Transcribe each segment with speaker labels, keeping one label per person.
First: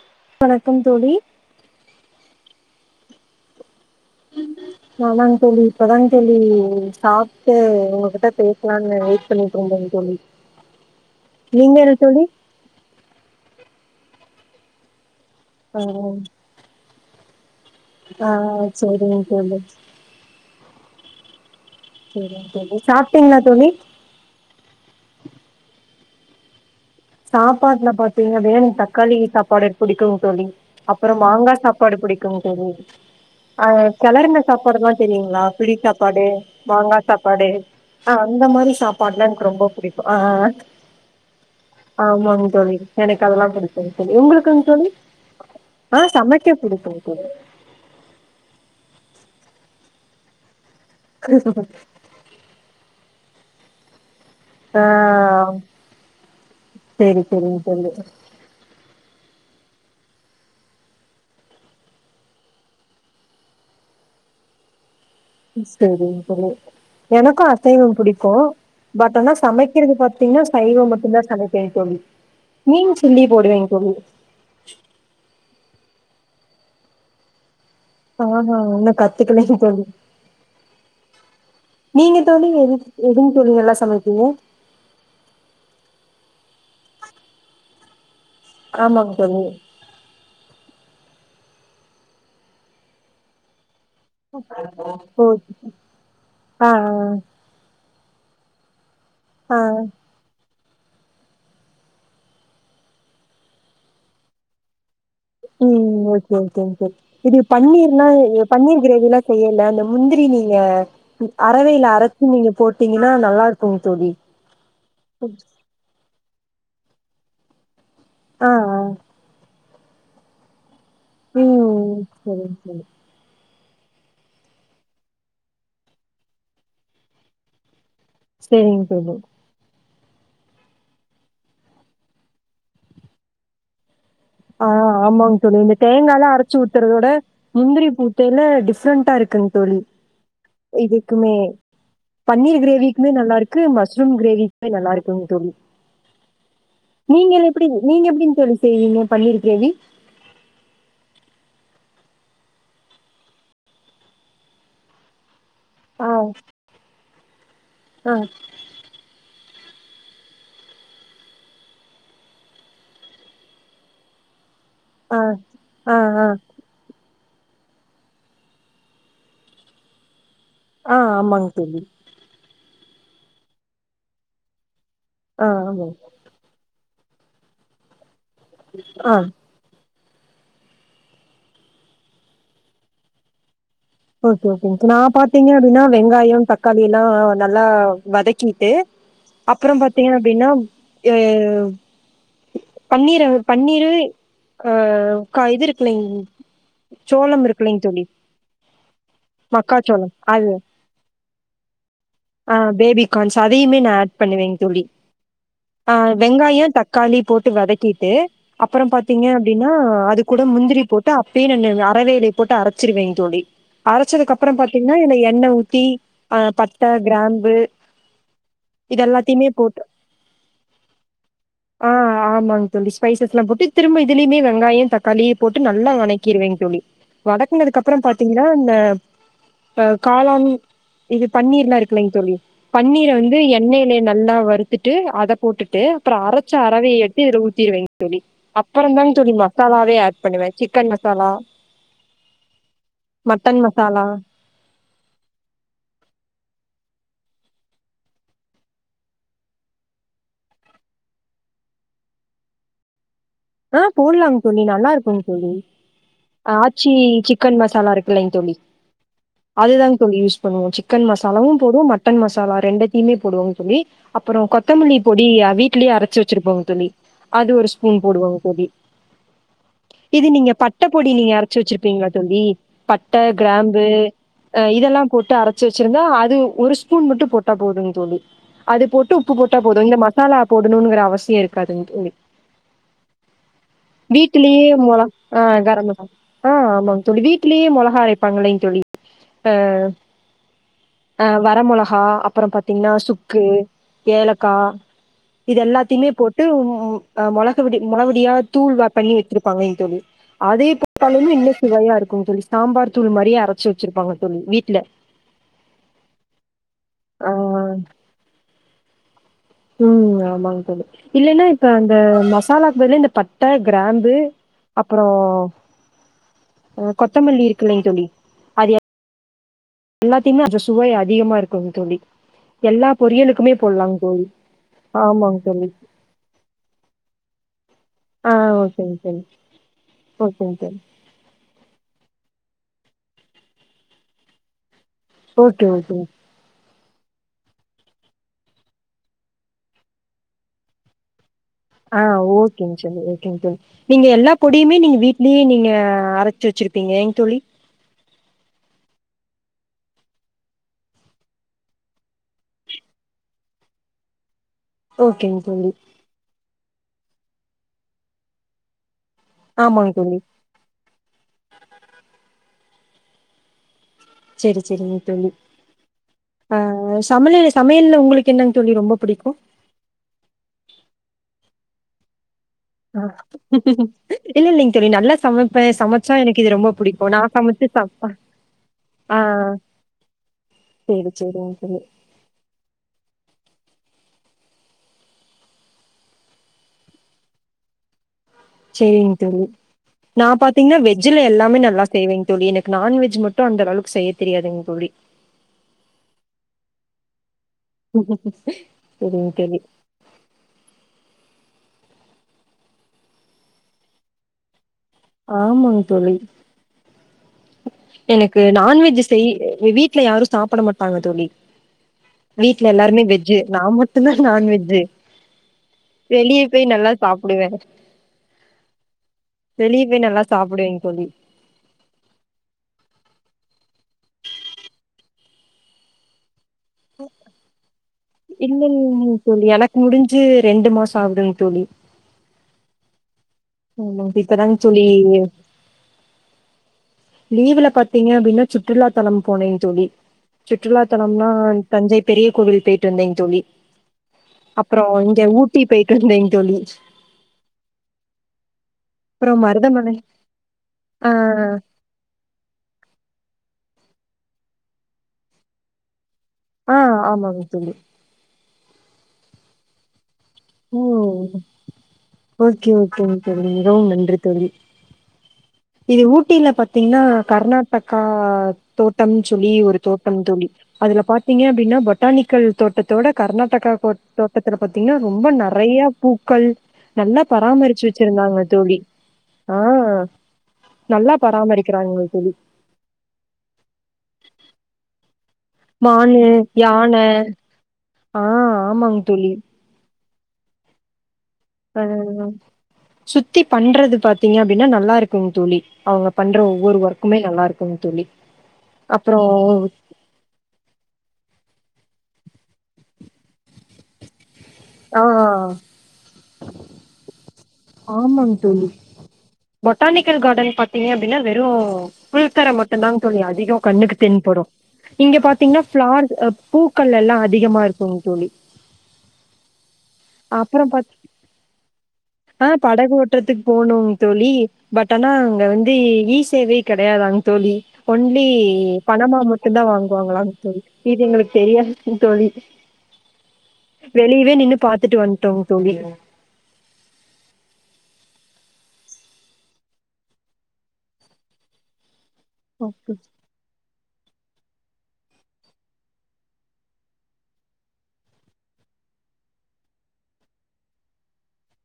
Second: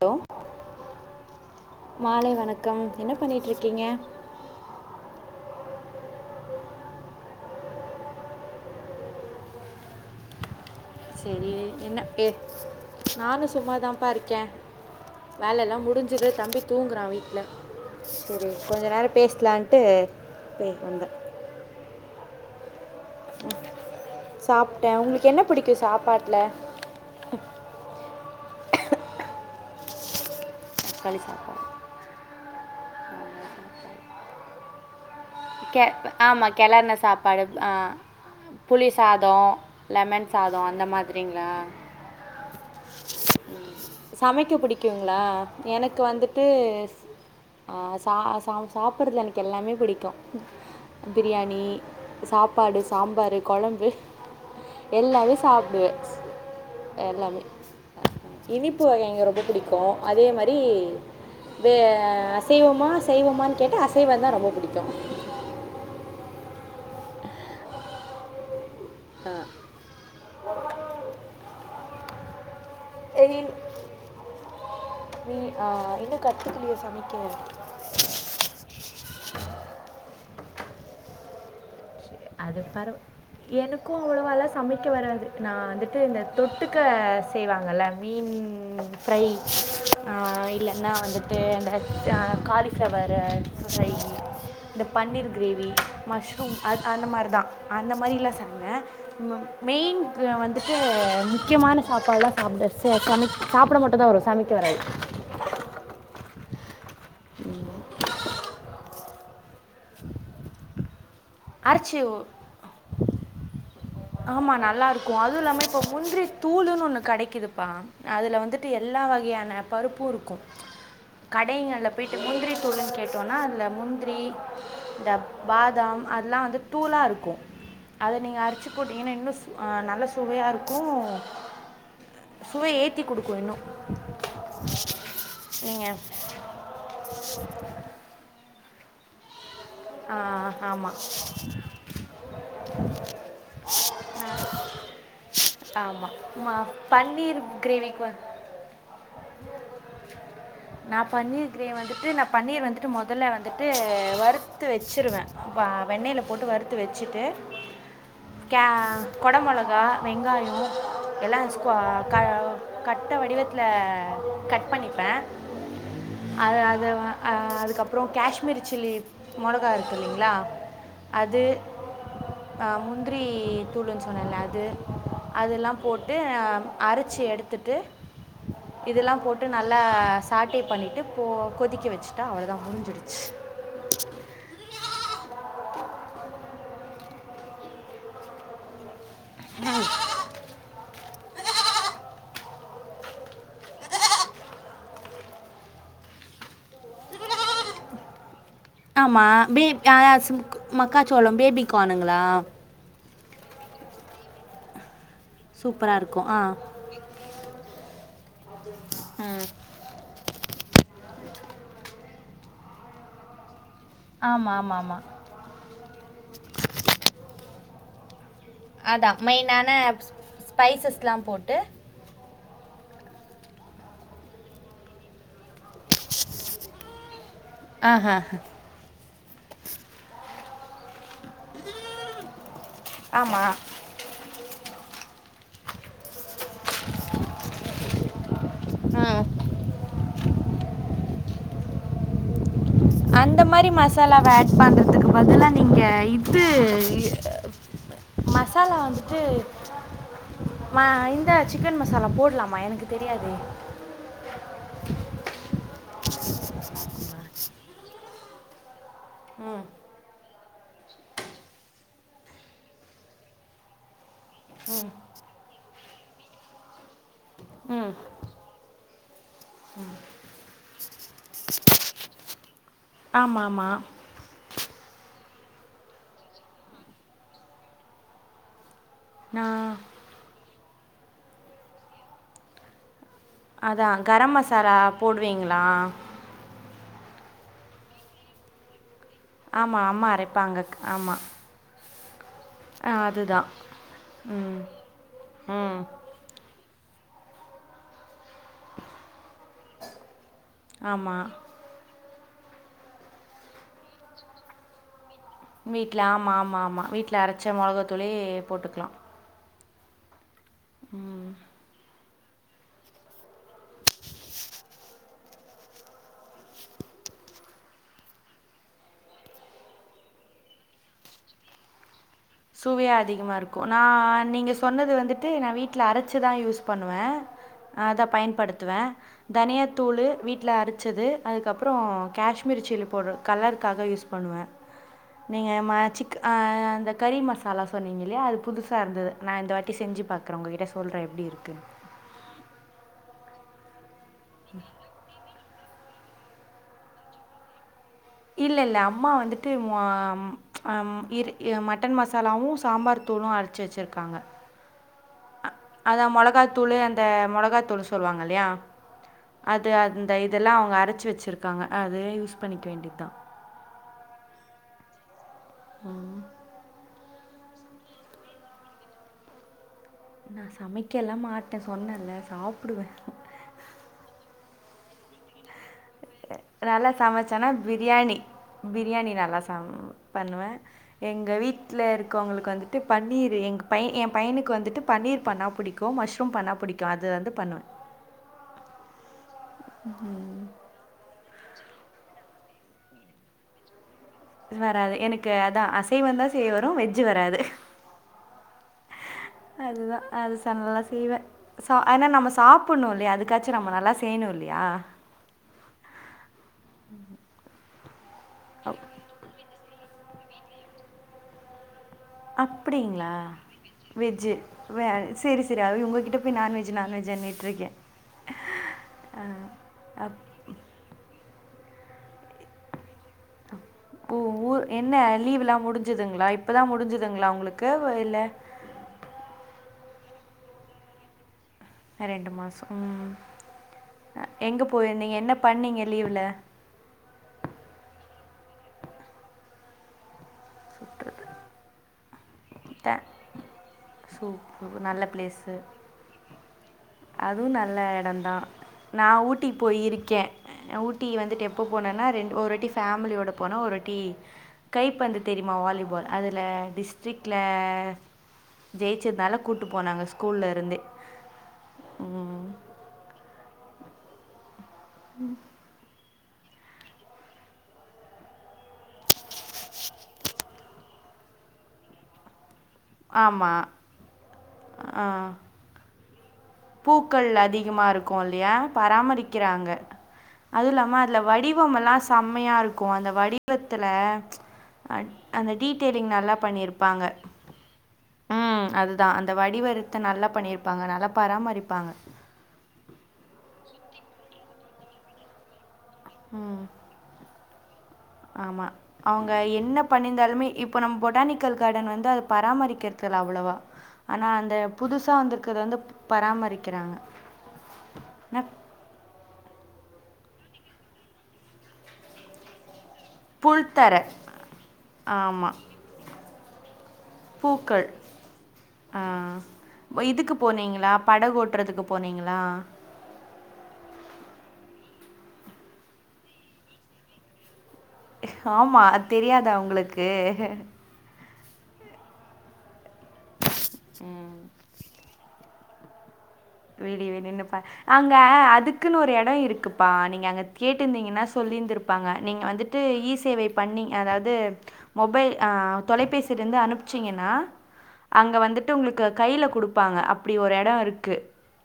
Speaker 1: Hello
Speaker 2: வணக்கம் தோழி
Speaker 1: மாலை வணக்கம் என்ன பண்ணிட்டு இருக்கீங்க
Speaker 2: இந்த நானாங்க தோழி இப்பதா தோழி சாப்ட்டு உங்ககிட்ட பேசலான்னு வெய்ட் இருவத் ரெண்டுதாங்க தோழி நீங்க என்ன தோழி
Speaker 1: நானு சும்மாதான்ப்பா இருக்கே வேலல்லா
Speaker 2: ஆ
Speaker 1: முடிஞ்சது தம்பி தூங்குறா வீட்ல
Speaker 2: ஆ
Speaker 1: செரி கொஞ்சோ நேர
Speaker 2: சேரிங்க தோழி
Speaker 1: பேசலான்ட்டு [unintelligible] வந்த
Speaker 2: சாப்ட்டீளா தோழி
Speaker 1: சாப்ட்ட உங்களுக்கு என்ன புடிக்கு சாப்பாட்ல
Speaker 2: சாப்பாடுல பாத்தீங்க வேணு தக்காளி சாப்பாடு பிடிக்கு தோழி அப்பற மாங்கா சாப்பா சாப்பாடு பிடிக்கு தோழி ஆ கிளர்னா சாப்பாடுனா தெரியு லா பிடி
Speaker 1: கெ
Speaker 2: சாப்பாடு
Speaker 1: ஆமாம் கிளறின
Speaker 2: மாங்கா சாப்பாடு அ அந்த மாரி
Speaker 1: புளி
Speaker 2: சாப்பாடுலா எனக்கு
Speaker 1: சாதம்
Speaker 2: ரொம்பப்
Speaker 1: லெமன் சாதோ அந்த மாதிரிங்களா
Speaker 2: ஆமாங் தோழி எனக்கு அதெல்லா பிடிச்சது தோழி
Speaker 1: சமைக்க
Speaker 2: உங்ளுக்குங்க தோழி
Speaker 1: பிடிக்குங்களா எனக்கு
Speaker 2: ஆ
Speaker 1: வந்துட்டு
Speaker 2: சமைக்க புடிக்கு தோ
Speaker 1: ஆ சா சாப்பறதுல எனக்கு எல்லாமே பிடிக்கு பிரியாணி சாப்பாடு சாம்பாரு கொழம்பு
Speaker 2: ஆ
Speaker 1: எல்லாமே சாப்டுவே
Speaker 2: சேரி
Speaker 1: எல்லாமே
Speaker 2: சேரிங்க தோழி
Speaker 1: இனிப்பு வகைங்க ரொம்ப பிடிக்கு அதே மாரி இது அசைவமா சைவமானு கேட்டா அசைவந் தா ரொம்ப புடிக்கு
Speaker 2: ம் செரிங்க தோழி எனக்கு அசைவோ புடிக்கு பட் ஆனா சமை கிறது பாத்தீங்கன்னா சைவ மட்டுதா சமைப்பே தோழி மீன் சில்லி
Speaker 1: ஏய்,
Speaker 2: போடுவேங் தோழி
Speaker 1: நீ ஆ இன்னு கத்துக்கலையோ சமைக்க
Speaker 2: ஆஹா இன்னு கத்துக்கலைங்க தோழி நீங்க தோழி
Speaker 1: அது
Speaker 2: எது
Speaker 1: பரவா
Speaker 2: எதுங்க தோழி நல்லா
Speaker 1: எனக்கு
Speaker 2: சமைப்பீங்க
Speaker 1: அவ்ளோல்லா சமைக்க வராது நா வந்துட்டு இந்த தொட்டுக்க செய்வாங்கள்ல மீன்
Speaker 2: ஆமாங்க
Speaker 1: ஃப்ரை
Speaker 2: தோழி
Speaker 1: ஆ இல்ல நா வந்துட்டு அந்த காலிஃப்ளவரு ஃப்ரையி இந்த
Speaker 2: ஓ
Speaker 1: பன்னீர் கிரேவி மஷ்ரூம்
Speaker 2: ஆ ஆ
Speaker 1: அது தா அந்த மாரிலா சொன்னே ம
Speaker 2: ஆ
Speaker 1: மெய்ன் அ வந்துட்டு முக்கியமான சாப்பாடுலா சாப்ட ச சமை சாப்ட மட்டுந்தா வரும் சமைக்க வராது
Speaker 2: ம் okay okay okay இது பன்னீர்னா அ பன்னீர் கிரேவில்லா செய்யல இந்த முந்திரி நீங்க அறவைல
Speaker 1: அரைச்சி
Speaker 2: அரச்சு நீங்க போட்டீங்கனா நல்லா இருக்கும்ங் தோழி
Speaker 1: ஆமா நல்லாருக்கு அதுவு இல்லாம இப்போ முந்திரி தூளுனு ஒண்ணு கெடைக்குதுப்பா அதுல
Speaker 2: ஆ
Speaker 1: வந்துட்டு
Speaker 2: ஆ
Speaker 1: எல்லா வகையான பருப்பு இருக்கு கடைங்கள்ல
Speaker 2: ம்
Speaker 1: போய்ட்டு முந்திரி
Speaker 2: சரிங்
Speaker 1: தூளுன் கேட் டோனா அதுல முந்திரி இந்த பாதாம் அதெல்லா வந்து தூளாருக்கு அத நீங்க அரச்சு
Speaker 2: எது
Speaker 1: சு அ நல்ல சுவையா இருக்கு சுவைய ஏத்தி குடுக்கு இன்னு
Speaker 2: ஆ ஆமாங்க தோழி இந்த தேங்காலா அரச்சி அரச்சு ஊத்துறதோட முந்திரி போட்டேலே டிஃப்ரெண்ட்டா இருக்குங் தோழி
Speaker 1: ஆமாம்
Speaker 2: இதுக்குமே பன்னீர் கிரேவிக்குமே நல்லாருக்கு மஷ்ரூம் கிரேவிக்குமே நல்லா இருக்குங் தோழி
Speaker 1: ஆமாம் பன்னீர்
Speaker 2: நீங்கள் எப்டி நீங்க
Speaker 1: கிரேவிக்கு
Speaker 2: எப்டிங் தோழி செய்வீங்க தோழி பன்னீர் க்ரேவி
Speaker 1: நா பண்ணி கிரேவ் வந்துட்டு நா பன்னீர் வந்துட்டு முதல்ல வந்துட்டு டு வறுத்து வச்சருவே அப்ப
Speaker 2: ஆ
Speaker 1: வெண்ணைல போட்டு வறுத்து வச்சுட்டு
Speaker 2: ஆ
Speaker 1: கே கொட மொளகா வெங்காயோ எல்லா வஸ்குவா கௌ கட்ட வடிவத்தில கட் பண்ணிப்பே
Speaker 2: ஆ ஆ ஆ
Speaker 1: அத அத வ அ அதுக்கப்பறோ காஷ்மீரி சில்லி மொளகா இருக்கு இல்லைங்களா
Speaker 2: ஆ
Speaker 1: அது
Speaker 2: ஆமாங் தோழி
Speaker 1: அ முந்திரி தூளுன்னு சொன்னேல அது
Speaker 2: ஆ
Speaker 1: அதல்லா
Speaker 2: ஆமாங்
Speaker 1: போட்டு அரச்ச எடுத்து இதெல்லா
Speaker 2: ஆ
Speaker 1: போட்டு நல்லா சாட்டே பண்ணிட்டு போ கொதிக்க வச்சுட்டா அவ்ளோதா முடிஞ்சிருச்சு
Speaker 2: ஓகே ஓகேங் நா பாத்தீங்க அப்டினா வெங்காயோ தக்காளி எல்லா அ நல்லா வதக்கிட்டு அப்றம் பாத்தீங்க அப்டினா அ பன்னீர பன்னீரு ஆ க இது இருக்குலிங் சோளம் இருக்குலைங் தோழி
Speaker 1: ஆமா பே ஆ
Speaker 2: மக்காச்சோளம் அது
Speaker 1: சுக் மக்காச்சோளம் பேபி கானுங்களா
Speaker 2: அ பேபி கான்ஸ் அதையுமே நா அட் பண்ணுவங் தோழி ஆ
Speaker 1: சூப்பராக இருக்கும்
Speaker 2: வெங்காயோ தக் தக்காளி போட்டு வதக்கிட்டு அப்புறம் பாத்தீங்க
Speaker 1: ம்
Speaker 2: அப்டின்னா அது கூட முந்திரி போட்டு அப்பயே நா அரவேலைய போட்டு அரைச்சிருவேங்க தோழி அரைச்சதுக்கு
Speaker 1: ஆமாம்
Speaker 2: அப்புறம்
Speaker 1: ஆமாம்
Speaker 2: பாத்தீங்கன்னா
Speaker 1: ஆமாம்
Speaker 2: இல்ல எண்ணெய் ஊத்தி அ பட்ட கிராம்பு இது
Speaker 1: அதான்
Speaker 2: எல்லாத்தையுமே
Speaker 1: மெயினான
Speaker 2: போட்டு
Speaker 1: ஸ்பைஸஸ்லாம் போட்டு
Speaker 2: ஆ ஆமாங்க தோழி ஸ்பைசஸ் எல்லா போட்டு திரும்ப இதுலேயு வெங்காயோ தக்காளி போட்டு நல்லா வணக்கிருவங் தோழி வதக்குனதுக்கு அப்புற
Speaker 1: ஆஹா
Speaker 2: பாத்தீங்கன்னா இந்த அ காளான் இது பண்ணி ர்லா இருக்குலைங்க தோழி பன்னீர வந்து
Speaker 1: ஆமாம்
Speaker 2: எண்ணெயில நல்லா வறுத் த்துட்டு அத போட்டுட்டு அப்புறோ அரச்ச அரவைய எடுத்து இதுல ஊத்திருவேங்க தோழி அப்பறந்தா
Speaker 1: ம்
Speaker 2: தோழி மசாலாவே ஆட் பண்ணுவே சிக்கன் மசாலா
Speaker 1: அந்த
Speaker 2: மட்டன்
Speaker 1: மாரி
Speaker 2: மசாலா
Speaker 1: மசாலாவ ஆட் பண்றதுக்கு பதிலா நீங்க இது மசாலா வந்துட்டு மா இந்த சிக்கன் மசாலா போட்லாமா எனக்கு தெரியாதே
Speaker 2: ஆ போடலாங் தோழி நல்லா இருக்கு தோழி ஆச்சி சிக்கன் மசாலா இருக்கிலைங் தோழி
Speaker 1: ம்
Speaker 2: அதுதாங் தோழி யூஸ் பண்ணுவோ சிக்கன் மசாலாவும் போடுவோ மட்டன் மசாலா ரெண்டுத்தையுமே போடுவோம் தோழி அப்பறோ கொத்தமல்லி பொடி வீட்லேயே அரைச்சு வெச்சுருப்போங்க தோழி அது ஒரு
Speaker 1: ம்
Speaker 2: ஸ்பூன் போடுவாங் பொடி இது நீங்க பட்ட பொடி நீங்க அரைச்சி வெச்சிருப்பீங்ளா தோழி பட்ட
Speaker 1: ஆமாம் ஆமாம்
Speaker 2: கிராம்பு அ இதெல்லா போட்டு அரைச்சி வச்சிருந்தா அது ஒரு ஸ்பூன் மட்டு போட்டா போதுங்கு தோழி அது போட்டு போட்டு உப்பு போட்டா
Speaker 1: நான்
Speaker 2: போதும் இந்த மசாலா போடணும்முங்குற அவசியோ இருக்காதுங்க தோழி
Speaker 1: அதான் கரம்
Speaker 2: வீட்டுலையே
Speaker 1: மசாலா
Speaker 2: மொள ஆ
Speaker 1: போடுவீங்களா
Speaker 2: கரமசலா ஆ ஆமாங்க தோழி வீட்லயே மொளகா அரைப்பாங்லைங் தோழி அ
Speaker 1: ஆமாம் அம்மா அரைப்பாங்க ஆமாம்
Speaker 2: ஆ வர மொளகா அப்பறோ பத்தீங்கன்னா
Speaker 1: ஆ
Speaker 2: சுக்கு
Speaker 1: அதுதான்
Speaker 2: ஏலக்கா
Speaker 1: ம்
Speaker 2: இது
Speaker 1: ம்
Speaker 2: எல்லாத்தையுமே போட்டு் ம் மெளகுவெடி மொளவெடியா போட்டு தூள்வ பண்ணி வச்சிருப்பாங்கன்னு தோழி அதே
Speaker 1: ஆமாம்
Speaker 2: பாத்தாலுமே இன்னே சுவையா இருக்கும் தோழி சாம்பார் தூள் மாரியே அரைச்சு வெச்சிருப்பாங்க தோழி வீட்ல
Speaker 1: வீட்ல ஆமாம ஆமா ஆமா வீட்ல அரைச்ச
Speaker 2: ஆ
Speaker 1: மொளகாதூளே போட்டுக்கலா
Speaker 2: உம் ஆமாங்க தோழி இல்ல னா இப்ப அந்த மசாலாக்கு பதிலு இந்த பட்ட கிராம்பு அப்றோ கொத்தமல்லி இருக்குல்லலைங்க தோழி அது எல்லாத்தையுமே அந்த சுவை அதிகமா இருக்குங் தோழி
Speaker 1: சுவை
Speaker 2: எல்லா
Speaker 1: அதிகமாக
Speaker 2: பொரியலுக்குமே
Speaker 1: இருக்கு நா
Speaker 2: போடலாங்க தோழி.
Speaker 1: நீங்க சொன்னது வந்துட்டு
Speaker 2: ஆமாங்க
Speaker 1: நா
Speaker 2: தோழி.
Speaker 1: வீட்ல அரைச்சிதா யூஸ் பண்ணுவே அத
Speaker 2: ஆ
Speaker 1: பயன்படுத்துவே
Speaker 2: ஓகேங்க தோழி.
Speaker 1: தனியா தூளு வீட்ல
Speaker 2: ஓகேங்க தோழி.
Speaker 1: அரச்சது அதுக்கப்றோ காஷ்மீரி சில்லி பவுடரு கலருக்காக யூஸ் பண்ணுவே நீங்க
Speaker 2: ஓகே,
Speaker 1: மே
Speaker 2: ஓகேங்க.
Speaker 1: சிக் ஆ அ அ அந்தத் கறி மசாலா சொன்னீங்க இல்லையா அது புதுசா இருந்தது நா இந்த வாட்டி செஞ்சு பாக்கறே உங்ககிட்ட சொல்ற எப்டி இருக்குன்னு
Speaker 2: ஆ ஓகேங்க தோழி ஓகேங்க சொ நீங்க எல்லா பொடியுமே நீங்க வீட் லீ நீங்க அரைச்சி வெச்சிருப்பிங்கலைங் தோழி
Speaker 1: இல்லல்ல அம்மா வந்துட்டு மோ இருக் மட்டன் மசாலாவும் சாம்பார் தூளும் அது ஜேச்சிருக்காங்க
Speaker 2: ஓகேங்க தோழி.
Speaker 1: அதா மொளகாத்தூளு அந்த மொளகாத்தூளு சொல்லுவாங்க இல்லையா அது
Speaker 2: ஆமாங்க
Speaker 1: அந்த
Speaker 2: தோழி.
Speaker 1: இதெல்லா அவங்க அரைச்சி வச்சிருக்காங்க அதே யூஸ் பண்ணிக்க வேண்டியது தா
Speaker 2: செரி செரிங்க தோழி ஆ சமளி ரைஸ் சமையல்ல உங்களுக்கு என்னங்க தோழி ரொம்ப பிடிக்கு
Speaker 1: நா சமைக்கல்லா மாட்டே சொன்னேல்ல சாப்புடுவே
Speaker 2: இல்ல இல்லைங் தோழி நல்லா சமைப்பே சமைச்சா எனக்கு இது ரொம்ப
Speaker 1: நல்லா
Speaker 2: புடிக்கு நா
Speaker 1: சமைச்சேன்னா
Speaker 2: சமைச்சு சாப்பா
Speaker 1: பிரியாணி பிரியாணி நல்லா ச பண்ணுவே
Speaker 2: சேரி
Speaker 1: எங்க
Speaker 2: சேரிங்க தோழி.
Speaker 1: வீட்ல இருக் க்கோவ்ங்களுக்கு வந்துட்டு பன்னீர் எங் பைய எ பையனுக்கு வந்துட்டு பன்னீர் பண்ணா புடிக்கு மஷ்ரூம் பண்ணா புடிக் க்காது வந்து பண்ணுவே
Speaker 2: செரிங்க தோழி நா பாத்தீங்கன்னா வெ வெஜ்ல எல்லாமே நல்லா செய்வேங் தோழி எனக்கு நான்வெஜ் மட்டு அந்தளவுக்கு செய
Speaker 1: ஜ் வராது எனக்கு அதா அசைவந்தா செய்ய வரு வெஜ் வராது
Speaker 2: செரி ஓகே ழி
Speaker 1: அதுதான் அது சா நல்லா செய்வே சா ஏனா நம்ம சாப்புட்ணு இல்லையா அதுக்காச்சு நம்ம நல்லா செய்யணு இல்லியா
Speaker 2: ஆமாங் தோழி எனக்கு நான்வெஜ் செய் வீட்ல யாரு சாப்ட மாட்டாங்க தோழி வீட்டல எல்லாருமே
Speaker 1: அப்படிங்களா
Speaker 2: வெஜ்ஜு நா மட்டுந்தா
Speaker 1: வெஜ்ஜு
Speaker 2: நான்வெஜ்ஜ
Speaker 1: வே சரி சரி அது உங்ககிட்ட
Speaker 2: வெளியே
Speaker 1: நான்வெஜ்
Speaker 2: போய் நல்லா
Speaker 1: நான்வெஜ்ஜுன்னுட்டு
Speaker 2: சாப்புடுவ [inaudible]
Speaker 1: இருக்கேன் [inaudible]
Speaker 2: வெளிய போய் நல்லா சாப்டுவேங்க தோழி
Speaker 1: ஓ ஊ என்ன லீவ்ல்லா முடிஞ்சுதுங்களா இப்பதா முடிஞ்சுதுங்களா உங்களுக்கு போயல
Speaker 2: இல்ல இல்லங்க தோழி எனக்கு முடிஞ்சு ரெண்டு மாச ஆகுதுங்கு தோழி
Speaker 1: ஆ ரெண்டு மாச ம்
Speaker 2: ஆமாங்க
Speaker 1: ஆ
Speaker 2: இப்பதாங்க
Speaker 1: எங்கே
Speaker 2: தோழி
Speaker 1: போயிருந்தீங்க என்ன பண்ணீங்க லீவ்ல
Speaker 2: லீவுல பாத்தீங்க அப்டின்னா சுற்றுலாத்தலம் போனேங்க தோழி சுற்றுலாத்தலம்னா தஞ்சை பெரிய கோவில் போயிட்டு
Speaker 1: த
Speaker 2: வந்தேங் தோழி அப்புற
Speaker 1: சூப்பர் நல்ல
Speaker 2: இங்க ஊட்டி போயிட்டு வந்தேங் தோழி
Speaker 1: அதுவு நல்ல எடந்தா நா
Speaker 2: அப்புறோ
Speaker 1: ஊட்டி
Speaker 2: மருதமலை
Speaker 1: போய்ருக்கே ஊட்டி
Speaker 2: ஆ
Speaker 1: வந்துட்டு எப்போ போனேன்னா ரெண்டு ஒருட்டி ஃபேமிலியோட போனா ஒருட்டி கைப் பந்து தெரியுமா வாலிபால் அதுல
Speaker 2: ஆ
Speaker 1: டிஸ்ட்ரிக்ல
Speaker 2: ஆமாங்க தோழி
Speaker 1: ஜெயிச்சதுனால கூட்டு போனாங்க ஸ்கூல்ல இருந்தே
Speaker 2: ஓ ஓகே ஓகேங்க தோழி மிகவும் நன்றிங்க தோழி
Speaker 1: ம்
Speaker 2: இது ஊட்டில பாத்தீங்கன்னா கர்நாடகா தோட்டம்னு சொல்லி ஒரு தோட்டம் தோழி அதுல பாத்தீங்க அப்டின்னா பொட்டானிக்கல் தோட்டத்தோட
Speaker 1: ஆமாம்
Speaker 2: கர்நாடகா கோட் தோட்டத்துல பாத்தீங்கன்னா ரொம்ப நெறைய பூக்கள் நல்லா
Speaker 1: பூக்கள் அதிகமா
Speaker 2: பராமரிச்சு
Speaker 1: இருக்கு
Speaker 2: வச்சிருந்தாங்க
Speaker 1: இல்லையா
Speaker 2: தோழி
Speaker 1: பராமரிக்கிறாங்க
Speaker 2: ஆ
Speaker 1: அதுவு இல்லாம
Speaker 2: நல்லா
Speaker 1: அதுல வடிவம் எல்லா
Speaker 2: பராமரிக்கிறாங்க தோழி
Speaker 1: செம்மையா இருக்கும் அந்த வடிவத்துல ஆ அந்த டீட்டெய்லிங்
Speaker 2: மானு
Speaker 1: நல்லா
Speaker 2: யான
Speaker 1: பண்ணிருப்பாங்க
Speaker 2: ஆ
Speaker 1: ம்
Speaker 2: ஆமாங்க
Speaker 1: அதுதா
Speaker 2: தோழி
Speaker 1: அந்த வடிவரு த்த நல்லா பண்ணிருப்பாங்க நல்லா பராமரிப்
Speaker 2: ஆ அதுதா சுத்தி பண்றது பாத்தீங்க அப்டின்னா நல்லா இருக்குங்க தோழி அவுங்க பண்ற
Speaker 1: ம்.
Speaker 2: ஒவ்வொரு ஒர்க்குமே நல்லா இருக்குங்க தோழி
Speaker 1: ஆமா
Speaker 2: அப்றோ
Speaker 1: அவுங்க என்ன பண்ணிருந்தாலுமே இப்ப நம்ம பொட்டானிக்கல் கார்டன் வந்து அது பராமரிக்கிறதுல் அவ்வளவா ஆனா அந் இந்த
Speaker 2: ஆ
Speaker 1: புதுசா வந்துருக்கறத வந்து பராமரிக்கிறாங்க
Speaker 2: ஆமாங்க
Speaker 1: ஆனா,
Speaker 2: தோழி பொட்டானிக்கல் கார்டன் பார்த்தீங்க அப்டின்னா வெறும் ஃபுல் தர மட் ட்டங் தா தோழி அதிக
Speaker 1: புல்தரை.
Speaker 2: கண்ணுக்கு தென் படு இங்க
Speaker 1: ஆமா.
Speaker 2: பாத்தீங்கன்னா ஃபிளார் ஆ பூக்கள் எல்லா அதிகமா
Speaker 1: பூக்கள்.
Speaker 2: இருக்குங்க தோழி
Speaker 1: ஆ இதுக்கு
Speaker 2: அப்றோ பாத்
Speaker 1: போனீங்களா படகு ஓட்டுறதுக்கு
Speaker 2: ஆ படகு ஓட் ட்றத்துக்கு போனும் தோழி பட் ஆனா அங்க வந்து இ சேவை கெடையாதாங் தோழி ஒன்லி
Speaker 1: ஆமா. அது
Speaker 2: பணமா
Speaker 1: தெரியாதா
Speaker 2: மட்டுந்தா
Speaker 1: உங்களுக்கு?
Speaker 2: வாங்குவாங்களான்னு தோழி இது எங்களுக்கு தெரியாது தோழி வெளியவே நின்னு பாத்துட்டு வந்துட்டோ தோழி
Speaker 1: வெளியவே நின்னுப்பா அங்க அதுக்குன்னு ஒரு எடொ இருக்குப்பா நீங்க அங்க கேட்டுயிருந்தீங்கன்னா சொல்லியிருந்து பாங்க நீங்க வந்துட்டு
Speaker 2: ஓகே
Speaker 1: இ சேவை பண்ணிங் அதாவ்து மொபைல் அ தொலைபேசிலிந்து அனுப்ச்சீங்கன்னா அங்க வந்துட்டு உங்குளுக்கு கைல குடுப்பாங்க அப்டி ஒரு எடொ இருக்கு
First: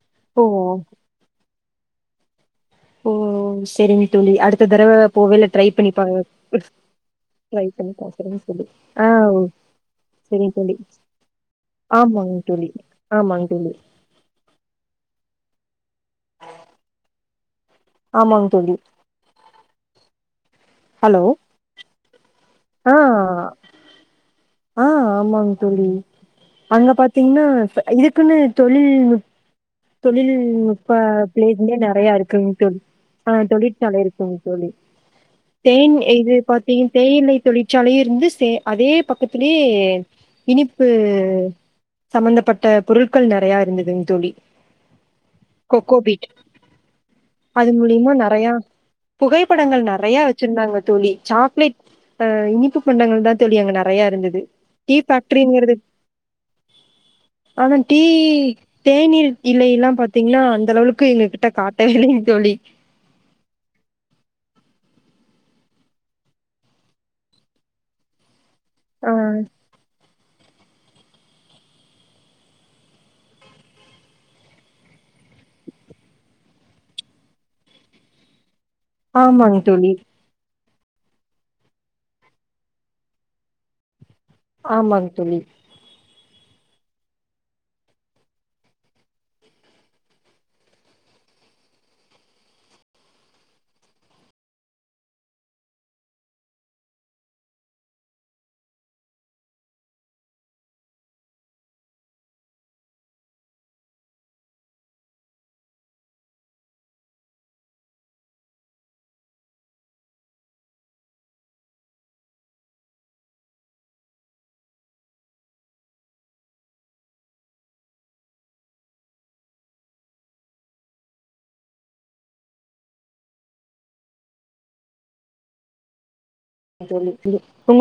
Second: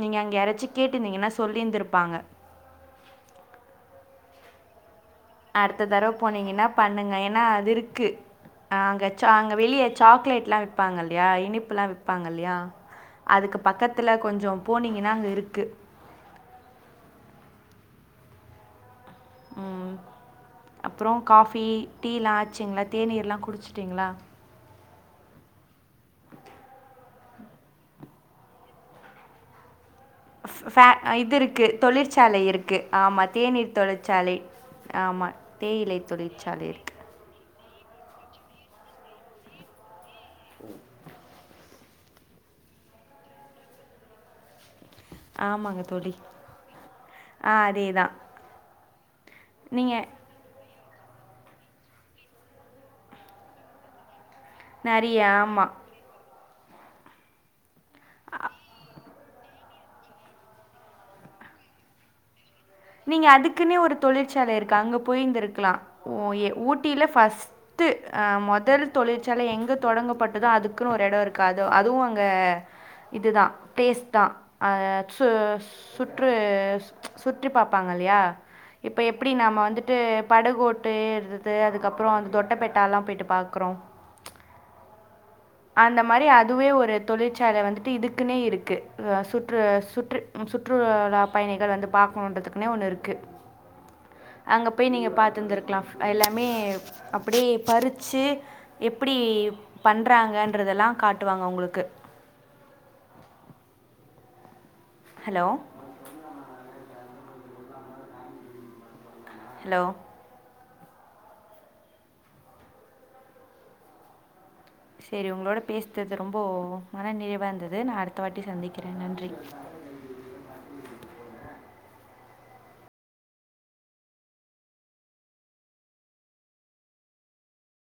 Speaker 1: நீங்க அங்க
Speaker 2: ஓ
Speaker 1: யாராச்சி கேட்டு இருந்தீங்கன்னா சொல்லியிந்திருப்பாங்க
Speaker 2: ஓ செரிங்க தோழி அடுத்த தடவ போவேல ட்ரை
Speaker 1: அடுத்த
Speaker 2: பண்ணி பா
Speaker 1: தடவ போனீங்கன்னா பண்ணுங்க ஏன்னா
Speaker 2: ட்ரை
Speaker 1: அது
Speaker 2: பண்ணி
Speaker 1: இருக்கு
Speaker 2: பாக்குறேங் தோழி
Speaker 1: அங்க
Speaker 2: ஆ
Speaker 1: சா
Speaker 2: ஓ
Speaker 1: அங்க வெளிய
Speaker 2: செரிங்
Speaker 1: சாக்லேட்லா
Speaker 2: தோழி
Speaker 1: விப்பாங்க இல்லயா இனிப்புலா விப்பாங்க
Speaker 2: ஆமாங்
Speaker 1: இல்லயா
Speaker 2: தோழி ஆமாங்
Speaker 1: அதுக்கு
Speaker 2: தோழி
Speaker 1: பக்க த்துல கொஞ்சோ போனீங்கன்னா அங்க இருக்கு
Speaker 2: ஆமாங் தோழி
Speaker 1: ம் அப்றோ
Speaker 2: ஹலோ
Speaker 1: காஃபி டீலா ஆச்சுங்களா
Speaker 2: ஆ
Speaker 1: தேநீர்லா குடிச்சுட்டிங்களா
Speaker 2: ஆ ஆமாங் தோழி அங்க பாத்தீங்ன்னா இதுக்குன்னு தொழில் நுட் தொழில்
Speaker 1: ஃபே
Speaker 2: நுட்ப
Speaker 1: இது இருக்குது
Speaker 2: ப்ளேஸ்னே நறையா
Speaker 1: தொழிற்சாலை
Speaker 2: இருக்குங் தோழி
Speaker 1: இருக்குது ஆமாம்
Speaker 2: ஆ
Speaker 1: தேநீர்
Speaker 2: தொழிற்சாலை இருக்குங் தோழி
Speaker 1: ஆமாம்
Speaker 2: தேன்
Speaker 1: தேயிலை
Speaker 2: இது
Speaker 1: தொழிற்சாலை
Speaker 2: பாத்தீங்
Speaker 1: இருக்குது
Speaker 2: தேயிலை தொழிற்சாலையு இருந்து சே அதே பக்கத்துலே இனிப்பு சம்மந்தப்பட்ட பொருள்கள் நறையா இருந்துதுங் தோழி
Speaker 1: ஆமாங்க தோழி
Speaker 2: கொக்கோபீட்
Speaker 1: ஆ
Speaker 2: அது
Speaker 1: அதே
Speaker 2: மூல்யமா
Speaker 1: தான்
Speaker 2: நறையா புகைப்படங்கள்
Speaker 1: நீங்கள்
Speaker 2: நறையா வெச்சிருந்தாங்க தோழி சாக்லேட் அ இனிப்பு பண்டங்கள் தா தோழி அங்க நறையா இருந்துது டீ
Speaker 1: நிறைய ஆமாம்
Speaker 2: ஃபேக்ரிங்கெறது ஆனா டீ தேநீர் இலைல்லா பாத்தீங்கன்னா அந்த அளவுலுக்கு எங்ககிட்ட காட்டவே இல்லங் தோழி
Speaker 1: நீங்க அதுக்குன்னே ஒரு தொழிற்சாலை இருக்கு அங்க போய்ருந்துயிருக்கலா ஓ ஏ ஊட்டில ஃபஸ் ட்டு அ மொதல்
Speaker 2: ஆ
Speaker 1: தொழில்சாலை எங்கு தொடங்கப்பட்டதோ அது அதுக்குனு ஒரு எடொ இருக்கு அது அதுவு அங்க இது தா டேஸ்ட் தா அ சு சுற்று சு ற்று பாப்பாங்க இல்லயா இப்ப எப்டி நாம
Speaker 2: ஆமாங்க தோழி
Speaker 1: வந்துட்டு படகோட்டு ருது அதுக்கப்பறோ அந்த தொட்ட பெட்டாலா போய்ட்டு பாக்கறோ
Speaker 2: ஆமாங் தோழி
Speaker 1: அந்த மாரி அதுவே ஒரு தொழிற்சாலே வந்துட்டு இதுக்குன்னே இருக்கு அ சுற்று சுற்று ம் சுற்றுலா பயணிகள் வந்து பாக்கணுன்றதுக்னே ஒன்னு இருக்கு அங்க போய் நீங்க பாத்துருந்து இருக்கலாம் எல்லாமே அப்டியே பறுச்சு எப்டி பண்றாங்கன்றதல்லா காட்டுவாங்க உங்குளுக்கு ஹலோ ஹலோ செரி உங்களோட பேச்த்தது ரொம்போ மன நிறைவா இருந்துது நா அடுத்த வாட்டி சந்திக்கிற நன்றி
Speaker 2: ஆ தோழி இது ஒங்கெள